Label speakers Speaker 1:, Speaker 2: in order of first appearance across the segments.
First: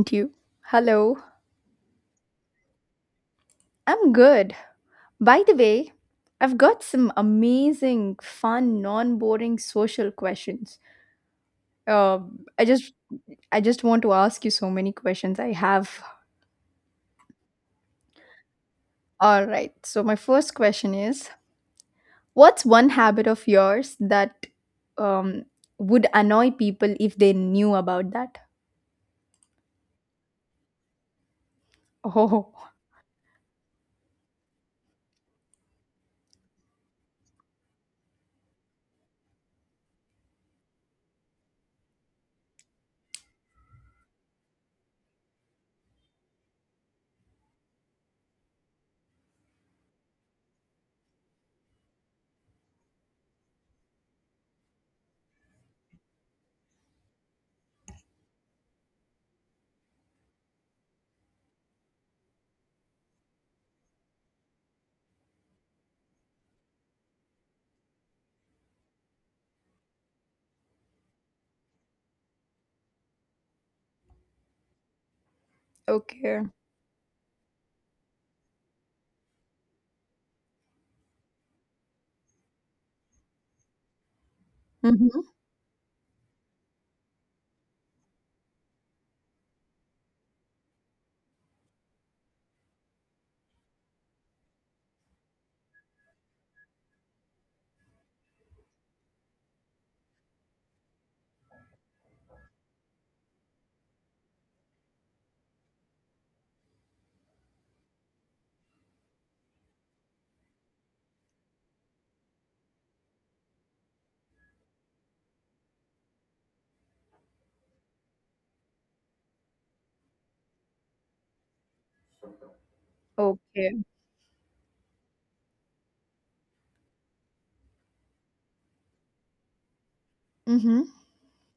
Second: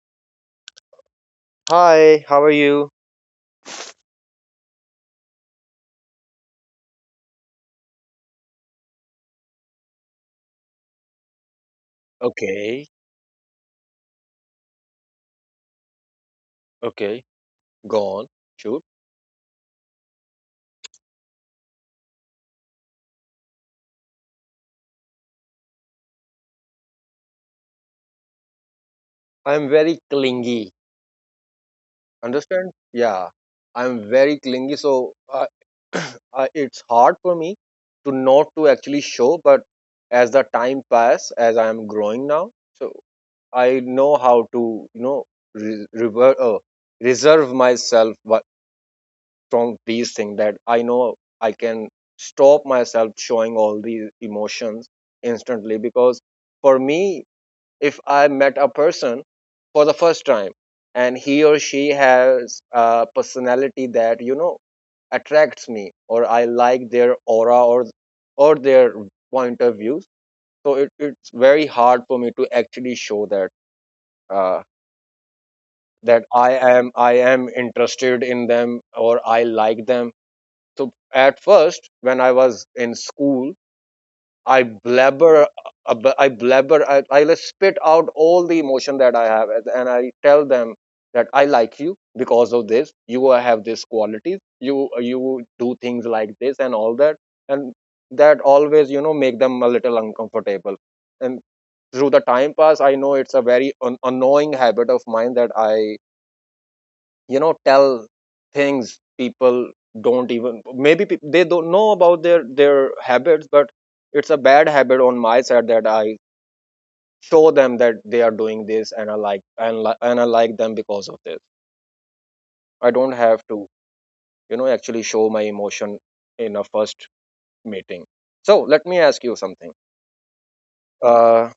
Speaker 1: Thank you. Hello.
Speaker 2: Hi, how are you?
Speaker 1: I'm good. By the way, I've got some amazing, fun, non-boring social questions. Uh, I
Speaker 2: Okay,
Speaker 1: just I just want to ask you so many questions I have.
Speaker 2: okay, go on, shoot.
Speaker 1: All right. So my first question is, what's one habit of yours that um would annoy people if they knew about that?
Speaker 2: I'm very clingy.
Speaker 1: Oh,
Speaker 2: Understand? Yeah, I'm very clingy, so it's hard for me to not to actually show. But as the time pass, as I am growing now, so I know how to, you know, re- rever- uh, reserve myself, from these things. That I know I can stop myself showing all these emotions instantly because for me, if I met a person for the first time and he or she has a personality that, you know, attracts me, or I like their aura or their point of views. So it's very hard for me to actually show that uh, that
Speaker 1: okay.
Speaker 2: I am interested in them or I like them. So at first, when I was in school, I
Speaker 1: Mm-hmm.
Speaker 2: blabber, I blabber, I just spit out all the emotion that I have, and I tell them that I like you because of this. You have this qualities. You do things like this and all that, and that always, you know, make them a little uncomfortable. And through the time pass, I know it's a very annoying habit of mine that I, you know, tell things people don't even maybe they don't know about their habits, but it's a bad habit on my side that I show them that they are doing this and I like and I like them because of this. I don't have to,
Speaker 1: Okay.
Speaker 2: you know, actually show my emotion in a first meeting. So let me ask you something.
Speaker 1: Mm-hmm.
Speaker 2: uh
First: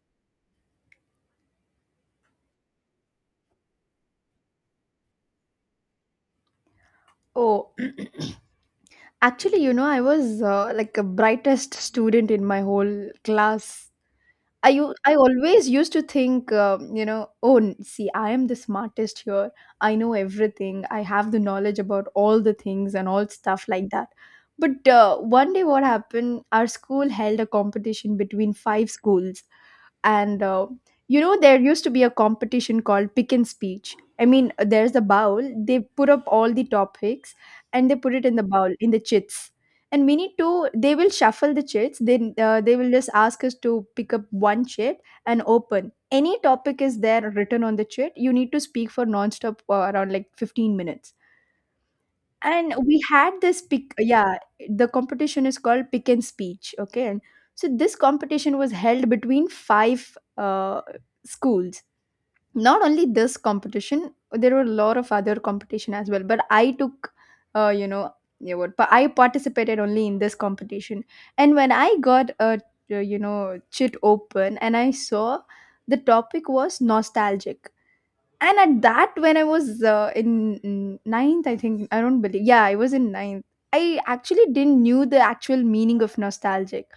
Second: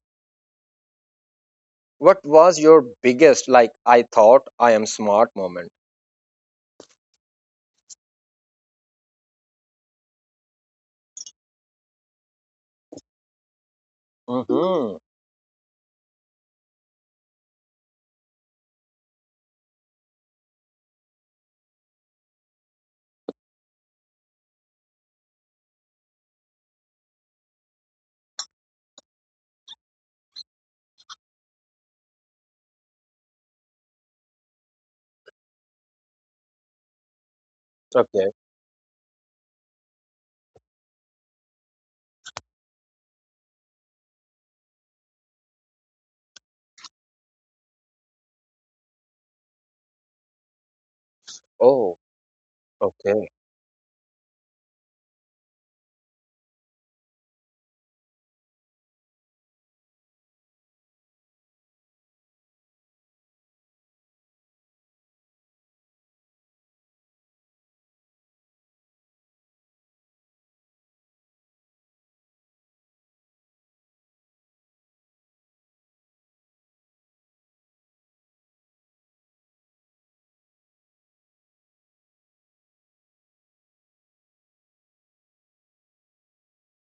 Speaker 2: what was your biggest like I thought I am smart moment?
Speaker 1: Oh. Actually, I was like a brightest student in my whole class.
Speaker 2: Mm-hmm.
Speaker 1: I always used to think, oh, see, I am the smartest here. I know everything. I have the knowledge about all the things and all stuff like that. But one day, what happened? Our school held a competition between five schools, and there used to be a competition called Pick and Speech. I mean, there's a bowl. They put up all the topics, and they put it
Speaker 2: Okay.
Speaker 1: in the bowl in the chits, and we need to they will shuffle the chits. Then they will just ask us to pick up one chit and open. Any topic is there written on the chit, you need to speak for non-stop around like 15 minutes.
Speaker 2: Oh,
Speaker 1: And we
Speaker 2: okay.
Speaker 1: had this pick. Yeah, the competition is called Pick and Speech, okay? And so this competition was held between five schools. Not only this competition, there were a lot of other competition as well. But I took, uh, you know, yeah, what? But I participated only in this competition. And when I got a, chit open, and I saw the topic was nostalgic. And at that when I was in ninth, I think, I don't believe, yeah, I was in ninth. I actually didn't knew the actual meaning of nostalgic,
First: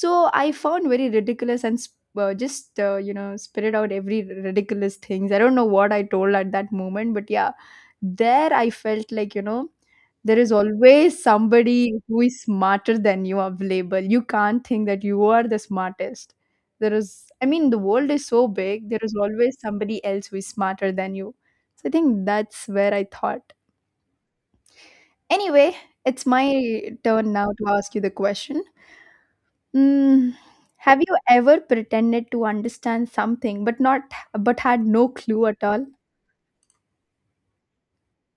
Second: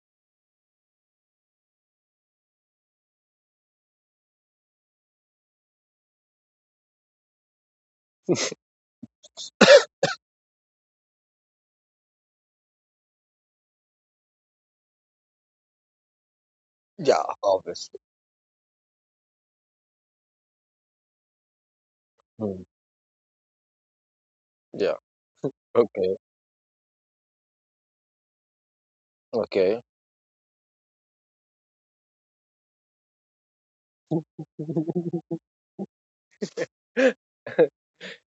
Speaker 1: so I found very ridiculous and just spitted out every ridiculous things. I don't know what I told at that moment, but yeah, there I felt like there is always somebody who is smarter than you available. You can't think that you are the smartest. There
Speaker 2: yeah,
Speaker 1: is, I mean, the
Speaker 2: obviously.
Speaker 1: world is so big, there is always somebody else who is smarter than you. So I think
Speaker 2: Hmm.
Speaker 1: that's where I thought.
Speaker 2: Yeah.
Speaker 1: Anyway,
Speaker 2: Okay,
Speaker 1: it's my turn now to ask you the question.
Speaker 2: okay.
Speaker 1: Mm, have you ever pretended to understand something but not but had no clue at all?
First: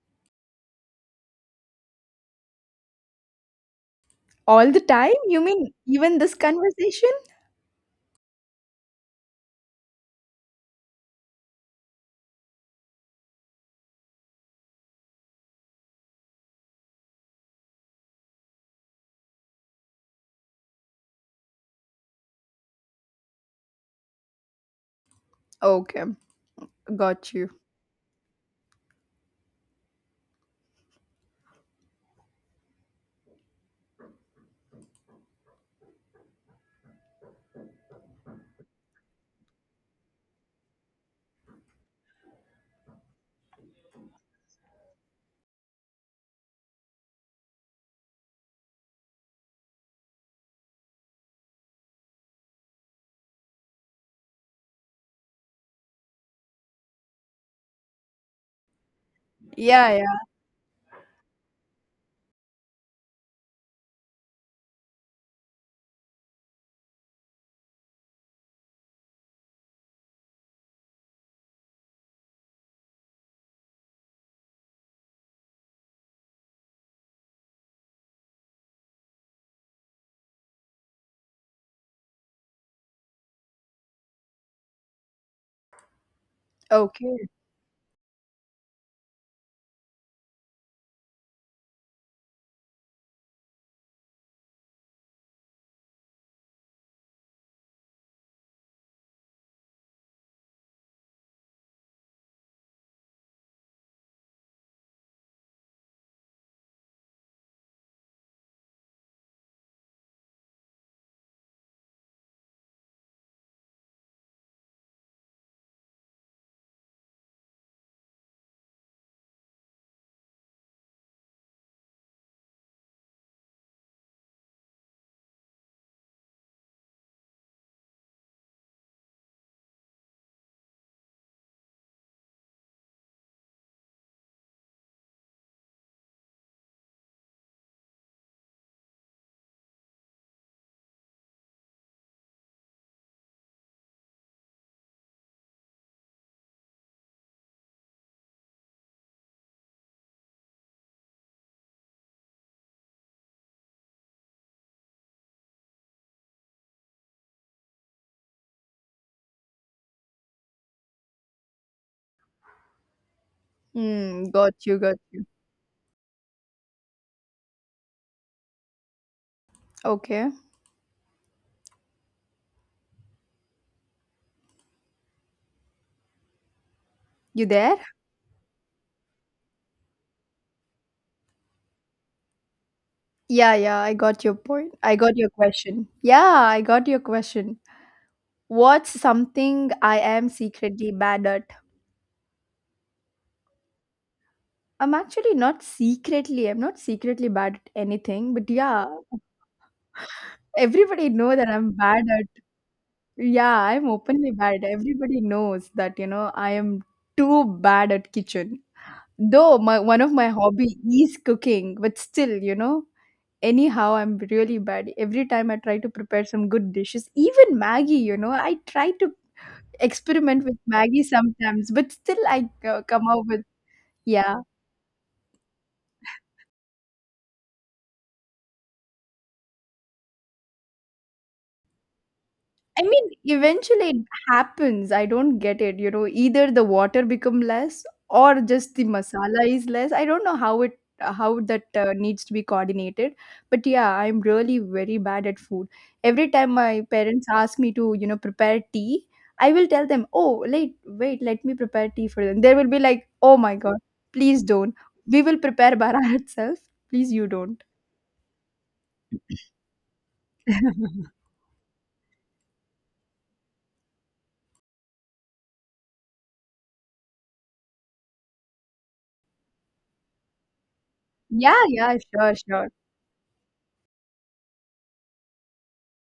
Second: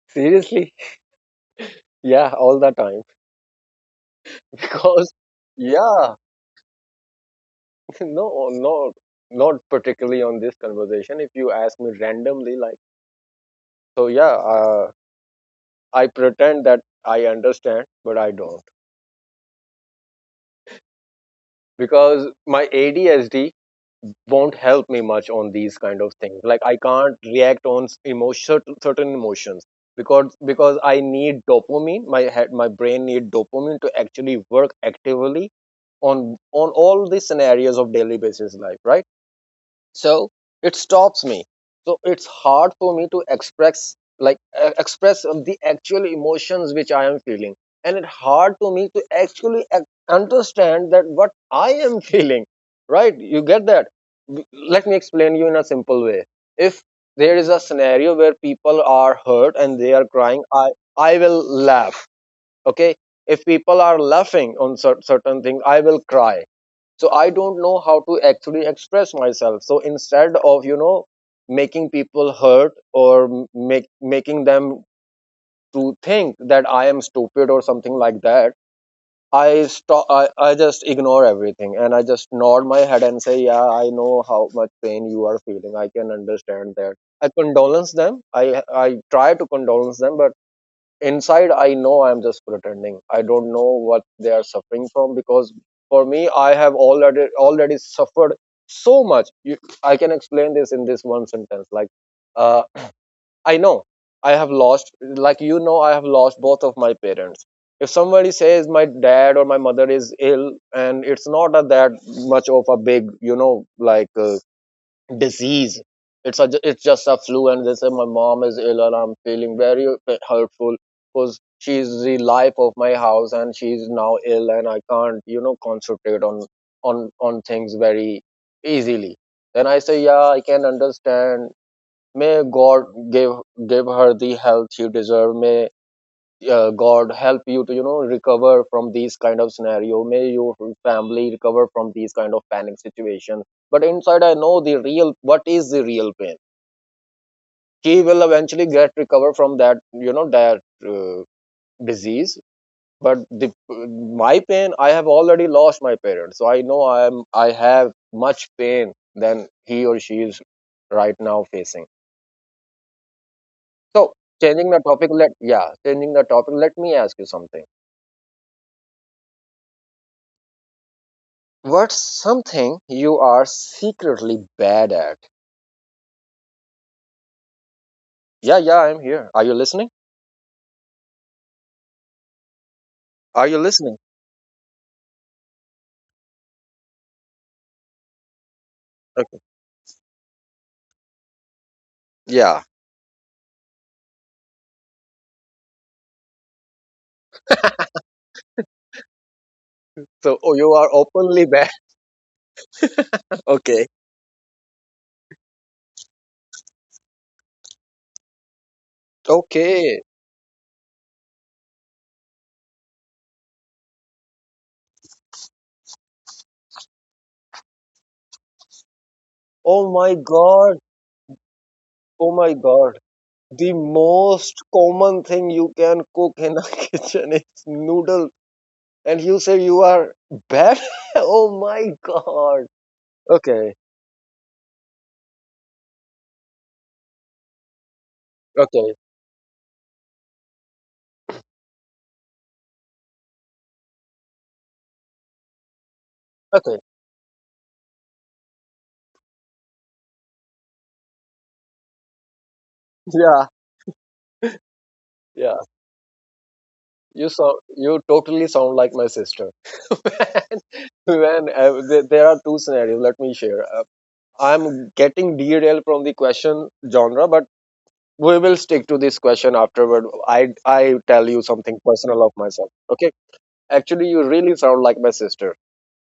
Speaker 2: Seriously? Yeah, all the time.
Speaker 1: All the
Speaker 2: Because,
Speaker 1: time? You mean
Speaker 2: yeah,
Speaker 1: even this conversation?
Speaker 2: no, not particularly on this conversation. If you ask me randomly, like, so yeah, uh, I pretend that I understand, but I don't, because my ADSD won't help me much on these kind
Speaker 1: Okay,
Speaker 2: of things. Like, I can't
Speaker 1: got you.
Speaker 2: react on s- emotion certain emotions, because I need dopamine. My head my brain need dopamine to actually work actively on all the scenarios of daily basis life, right? So it stops me. So it's hard for me to express, like, express of the actual emotions which I am feeling. And it's hard to me to actually understand that what I am feeling, right? You get that? Let me explain you in a simple way. If there is a scenario where people are hurt and
Speaker 1: Yeah,
Speaker 2: they are
Speaker 1: yeah.
Speaker 2: crying, I will laugh. Okay? If people are laughing on certain things, I will cry. So I don't know how to actually express myself. So instead of, you know, making people hurt or m- make making them to think that I am stupid or something like that, I just ignore everything, and I just nod my head and say, yeah, I know how much pain you are feeling, I can understand that.
Speaker 1: Okay.
Speaker 2: I condolence them, I try to condolence them, but inside I know I'm just pretending. I don't know what they are suffering from, because for me, I have already suffered so much. You, I can explain this in this one sentence, like, uh, I know I have lost, like, you know, I have lost both of my parents. If somebody says my dad or my mother is ill, and it's not a that much of a big, you know, like, disease. It's a, it's just a flu, and they say my mom is ill, and I'm feeling very hurtful because she's the life of my house, and she's now ill, and I can't, you know, concentrate on things very easily. Then I say, yeah, I can understand. May God give give her the health she deserves. May God help you to, you know, recover from these kind of scenario. May your family recover from these kind of panic situation. But inside I know the real, what is the real pain. She will eventually get recover from that, you know, that uh, disease. But the, my pain, I have already lost my parents, so I know I have much pain than he or she is right now facing. So
Speaker 1: Hmm, got
Speaker 2: changing
Speaker 1: you,
Speaker 2: the
Speaker 1: got
Speaker 2: topic,
Speaker 1: you.
Speaker 2: let yeah changing the topic, let me ask you something.
Speaker 1: Okay.
Speaker 2: What's something you are secretly bad at?
Speaker 1: You there?
Speaker 2: Yeah, yeah, I'm here. Are you listening? Are
Speaker 1: Yeah,
Speaker 2: you
Speaker 1: yeah, I
Speaker 2: listening?
Speaker 1: got your point. I got your question. Yeah, I got your question. What's
Speaker 2: Okay.
Speaker 1: something I am secretly bad at?
Speaker 2: Yeah.
Speaker 1: I'm actually not secretly, I'm not secretly bad at anything, but yeah,
Speaker 2: So, oh, you are
Speaker 1: everybody know
Speaker 2: openly
Speaker 1: that
Speaker 2: bad.
Speaker 1: I'm bad at. Yeah,
Speaker 2: okay.
Speaker 1: I'm openly bad. Everybody knows that, I am too bad at kitchen. Though my one
Speaker 2: Okay.
Speaker 1: of my hobby is cooking, but still, anyhow I'm really bad. Every time I try to prepare some good dishes, even Maggie, I try to
Speaker 2: Oh my
Speaker 1: experiment with
Speaker 2: god.
Speaker 1: Maggie sometimes, but still
Speaker 2: Oh
Speaker 1: I
Speaker 2: my
Speaker 1: co-
Speaker 2: god.
Speaker 1: come out with
Speaker 2: The
Speaker 1: yeah.
Speaker 2: most common thing you can cook in a kitchen is noodle, and you say you are bad? oh my god.
Speaker 1: I mean,
Speaker 2: Okay.
Speaker 1: eventually it happens. I don't get it. Either the water become less or just the
Speaker 2: Okay.
Speaker 1: masala is less. I don't know how that needs to be coordinated. But yeah, I'm really very bad at food. Every time
Speaker 2: Okay.
Speaker 1: my parents ask me to, prepare tea, I will tell them, "Oh, wait, wait, let me prepare tea for them." They will be like, "Oh
Speaker 2: Yeah.
Speaker 1: my god, please don't. We will
Speaker 2: Yeah.
Speaker 1: prepare by ourselves. Please, you
Speaker 2: You So
Speaker 1: don't."
Speaker 2: you totally sound like my sister. When there are two scenarios, let me share. I'm getting derailed from the question genre, but we will stick to this question afterward. I tell you
Speaker 1: Yeah,
Speaker 2: something
Speaker 1: yeah,
Speaker 2: personal of
Speaker 1: sure, sure.
Speaker 2: myself. Okay, actually, you really sound like my sister.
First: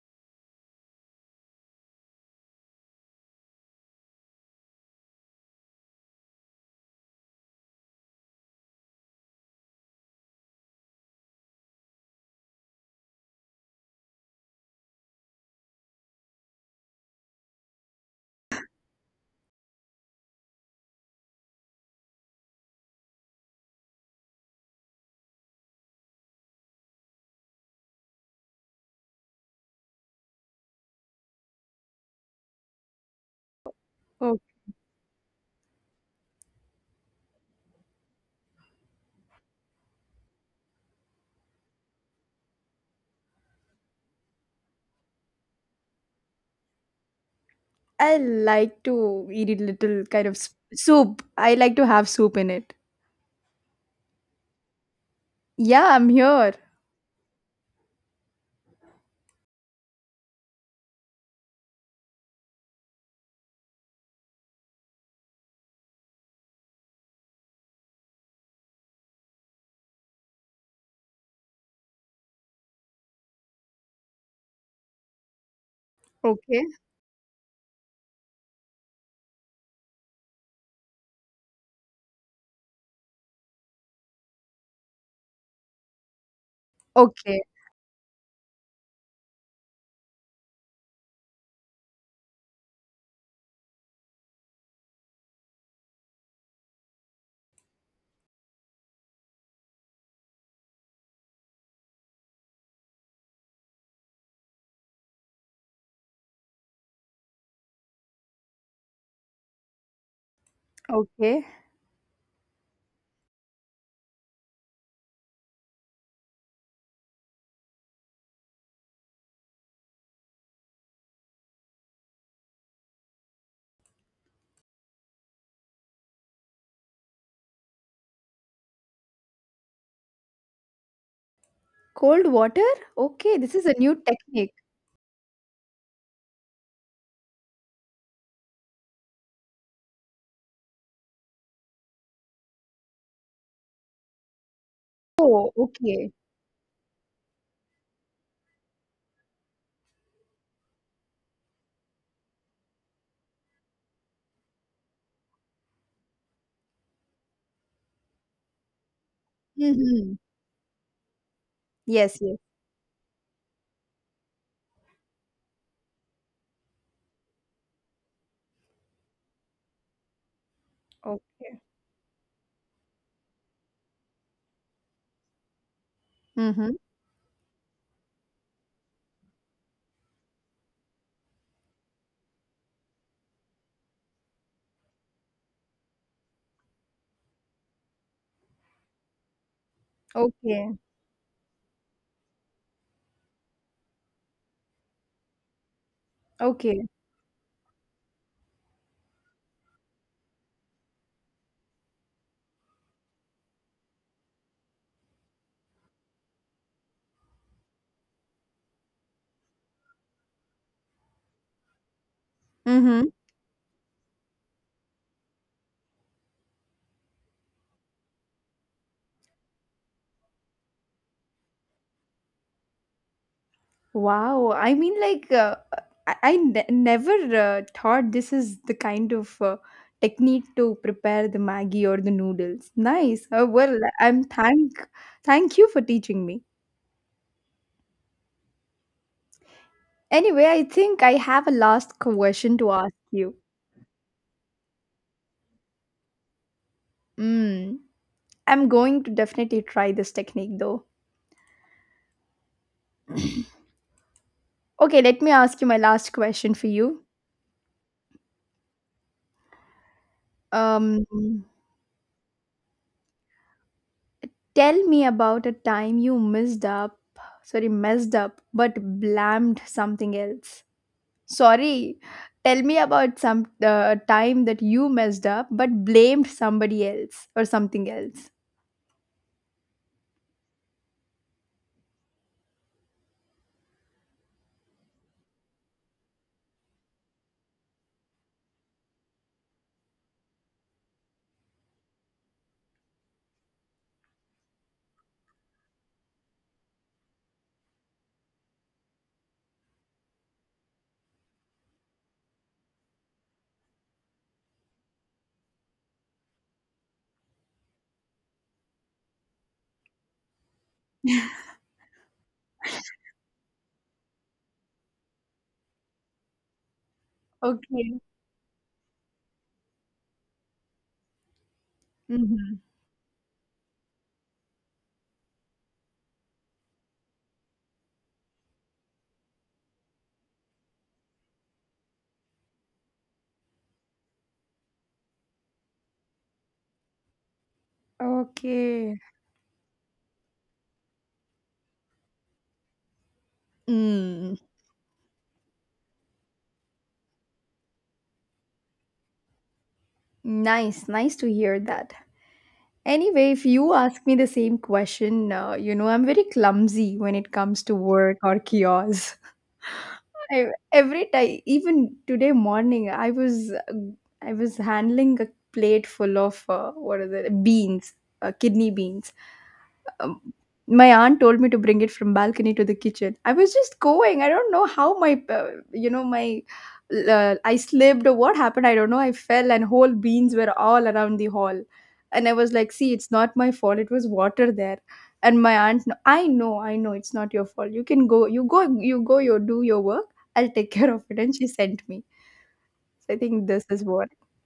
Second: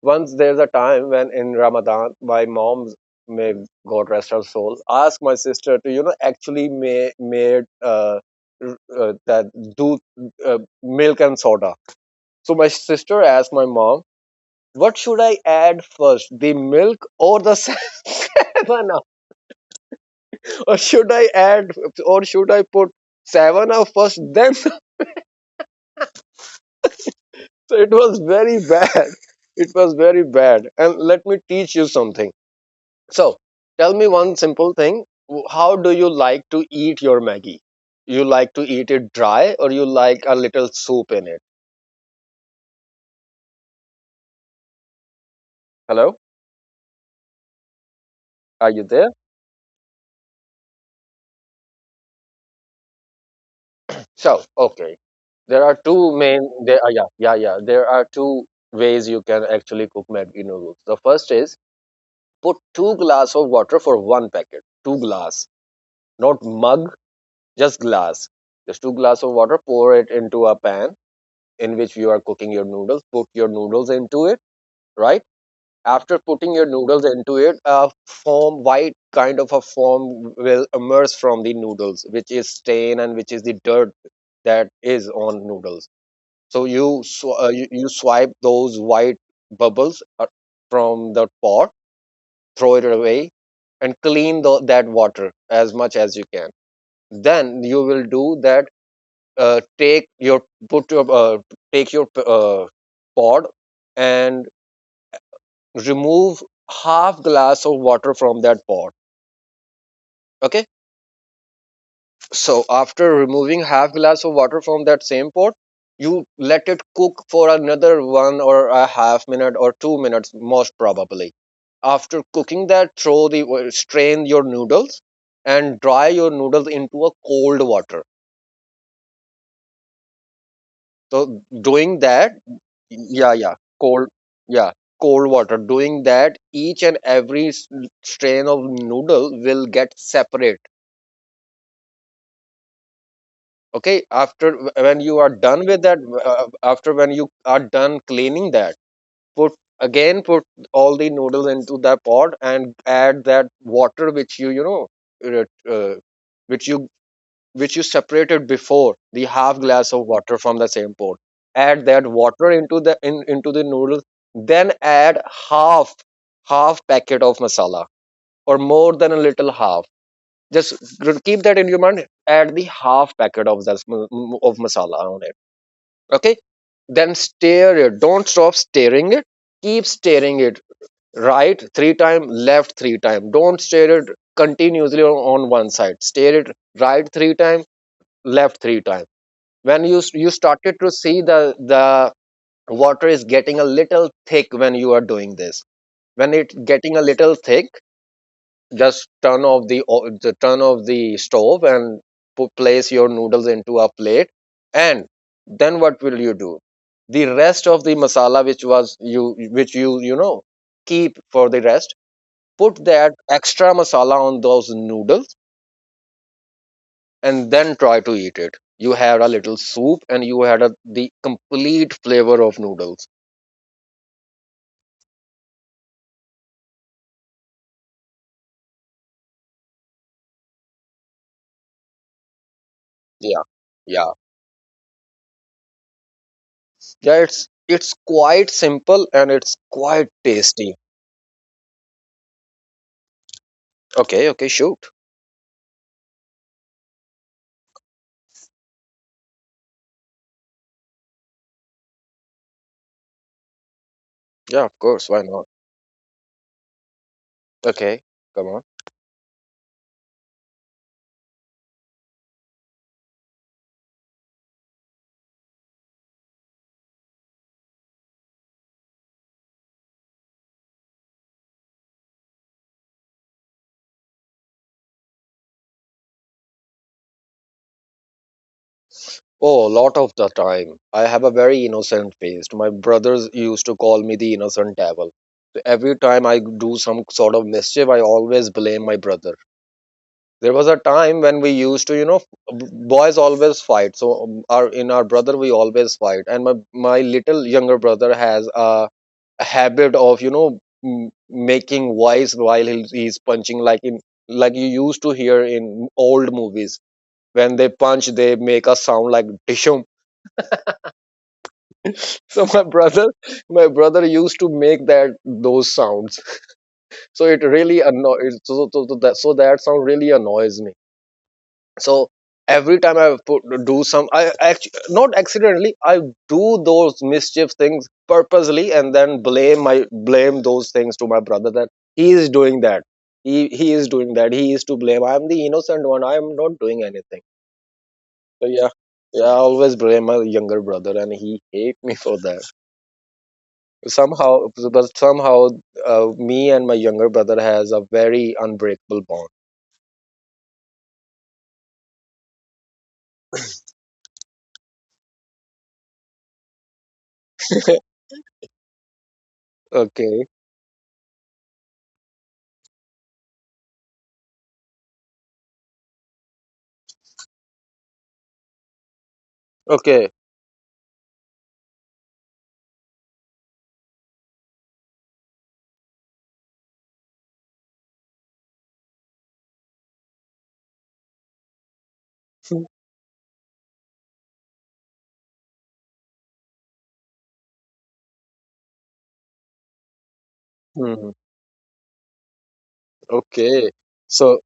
Speaker 2: Once there's a time when in Ramadan, my mom's, may God rest her soul, asked my sister to, you know, actually ma- made r- that do milk and soda. So my sister asked my mom, what should I add first, the milk or the seven up? Or should I add, or should I put seven up first? Then, so it was very bad. It was very bad. And let me teach you something. So tell me one
Speaker 1: Oh,
Speaker 2: simple thing. How do you like to eat your Maggie? You like to eat it dry, or you like a little soup in it? Hello,
Speaker 1: I
Speaker 2: are
Speaker 1: like
Speaker 2: you there?
Speaker 1: to eat it little kind of soup. I like to have soup in it.
Speaker 2: So, okay. There are
Speaker 1: Yeah, I'm
Speaker 2: two main
Speaker 1: here.
Speaker 2: there are yeah, yeah, yeah. There are two ways you can actually cook Maggi noodles. The first is, put two glass of water for one packet. Two glass. Not mug, just glass. Just two glass of water, pour it into a pan in which you are cooking your noodles. Put your noodles into it, right? After putting
Speaker 1: Okay,
Speaker 2: your noodles into it, a foam, white kind of a foam will emerge from the noodles, which is stain and which is the dirt that is on noodles. So you
Speaker 1: okay,
Speaker 2: you swipe those white bubbles from the pot, throw it away, and clean the, that water as much as you can. Then you will do that. Take your put your take your pod and remove half glass of water from that pot. Okay.
Speaker 1: okay.
Speaker 2: So after removing half glass of water from that same pot, you let it cook for another one or a half minute or 2 minutes, most probably. After cooking that, throw the, strain your noodles and dry your noodles into a cold water. So doing
Speaker 1: Cold
Speaker 2: that,
Speaker 1: water?
Speaker 2: yeah,
Speaker 1: Okay, this is a new technique.
Speaker 2: yeah, cold water. Doing that, each and every strain of noodle will get separated. Okay, after when you are
Speaker 1: Oh,
Speaker 2: done with that,
Speaker 1: okay.
Speaker 2: after when you are done cleaning that, put put all the noodles into that pot and add that water which you know, uh, uh, which you which you separated before, the half glass of
Speaker 1: Mm-hmm.
Speaker 2: water from the same pot. Add that
Speaker 1: Yes, yes.
Speaker 2: water into into the noodles, then add half half packet of masala, or more than a little half, just keep
Speaker 1: Okay.
Speaker 2: that in your mind. Add the half packet of that of masala on it. Okay,
Speaker 1: Mm-hmm.
Speaker 2: then stir it. Don't stop stirring it. Keep stirring it. Right three time, left three time. Don't stir it continuously on one side. Stir it right three time, left three time. When you
Speaker 1: Okay,
Speaker 2: started to see the the water is getting a little thick when you are doing this. When it
Speaker 1: okay.
Speaker 2: getting a little thick, just turn off the, turn off the stove and place your noodles into a plate, and then what will you do, the rest of the masala which was you, which you know, keep for the rest, put
Speaker 1: Mm-hmm.
Speaker 2: that extra masala on those noodles, and then try to eat it. You had a little soup and you had a, the complete flavor of noodles.
Speaker 1: Wow, I mean, like, I never thought this is the kind of technique to prepare the Maggie or the noodles. Nice.
Speaker 2: Yeah,
Speaker 1: Well,
Speaker 2: yeah,
Speaker 1: I'm thank thank you for teaching me.
Speaker 2: yeah, it's quite simple and it's quite
Speaker 1: Anyway, I
Speaker 2: tasty.
Speaker 1: think I have a last question to ask you.
Speaker 2: Okay, okay, shoot.
Speaker 1: Mm, I'm going to definitely try this technique though.
Speaker 2: Yeah, of
Speaker 1: Okay,
Speaker 2: course,
Speaker 1: let
Speaker 2: why
Speaker 1: me
Speaker 2: not.
Speaker 1: ask you my last question for you.
Speaker 2: Okay, come on.
Speaker 1: Um, Tell me about a time you messed up, sorry, messed up, but blamed something else. Sorry, tell me about some time that you messed up but blamed somebody else or something else.
Speaker 2: Oh, a lot of the time. I have a very innocent face. My brothers used to call me the innocent devil. So every time I do some sort of mischief, I always blame my brother. There was a time when we used to, you know, b- boys always fight. So, our in our brother we always fight, and my little younger brother has a habit of, you know, m- making voice while he's punching, like in, like you used to hear in old movies, when they punch they make a sound like dishum. so my brother, my brother used to make that those sounds, so it really
Speaker 1: Okay.
Speaker 2: annoys, that, so that sound really annoys me. So
Speaker 1: Mhm.
Speaker 2: every time do some, I actually not accidentally, I do those mischief things purposely and then blame my blame those things to my brother, that he is doing that, he is doing that, he is to blame, I am the innocent one, I am not doing anything. So yeah,
Speaker 1: Okay.
Speaker 2: yeah, I always blame my younger brother, and he hate me for that.
Speaker 1: Mm,
Speaker 2: Somehow, but somehow, me and my younger brother has a very unbreakable bond.
Speaker 1: Nice, nice to hear that. Anyway, if you ask me the same question, I'm very clumsy when it comes to work or chaos.
Speaker 2: Okay,
Speaker 1: I, every time, even today morning, I was I was handling a plate full of what are the beans, kidney beans.
Speaker 2: okay,
Speaker 1: um, my aunt told me to bring it from balcony to the kitchen. I was just going. I don't know how my you know my I slipped or what happened. I don't know. I fell, and whole beans were all around the hall. And I was like, see, it's not my fault, it was water there. And my aunt I know, it's not your fault. You can go, you go, you go, you do your work. I'll take care of
Speaker 2: hmm,
Speaker 1: it. And she sent me, so I think this
Speaker 2: okay.
Speaker 1: is what.
Speaker 2: So,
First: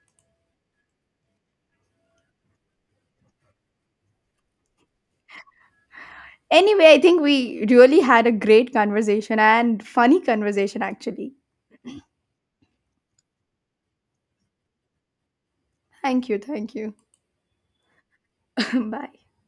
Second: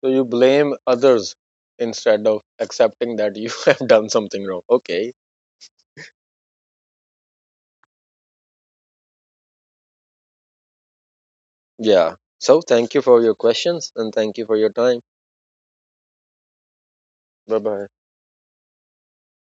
Speaker 2: so you blame others instead of accepting that you have done something wrong. Okay,
Speaker 1: Anyway, I think we really had a great conversation and funny conversation actually.
Speaker 2: yeah. So thank you for your questions and thank you for your time.
Speaker 1: Thank you, thank you.
Speaker 2: Bye bye.
Speaker 1: Bye.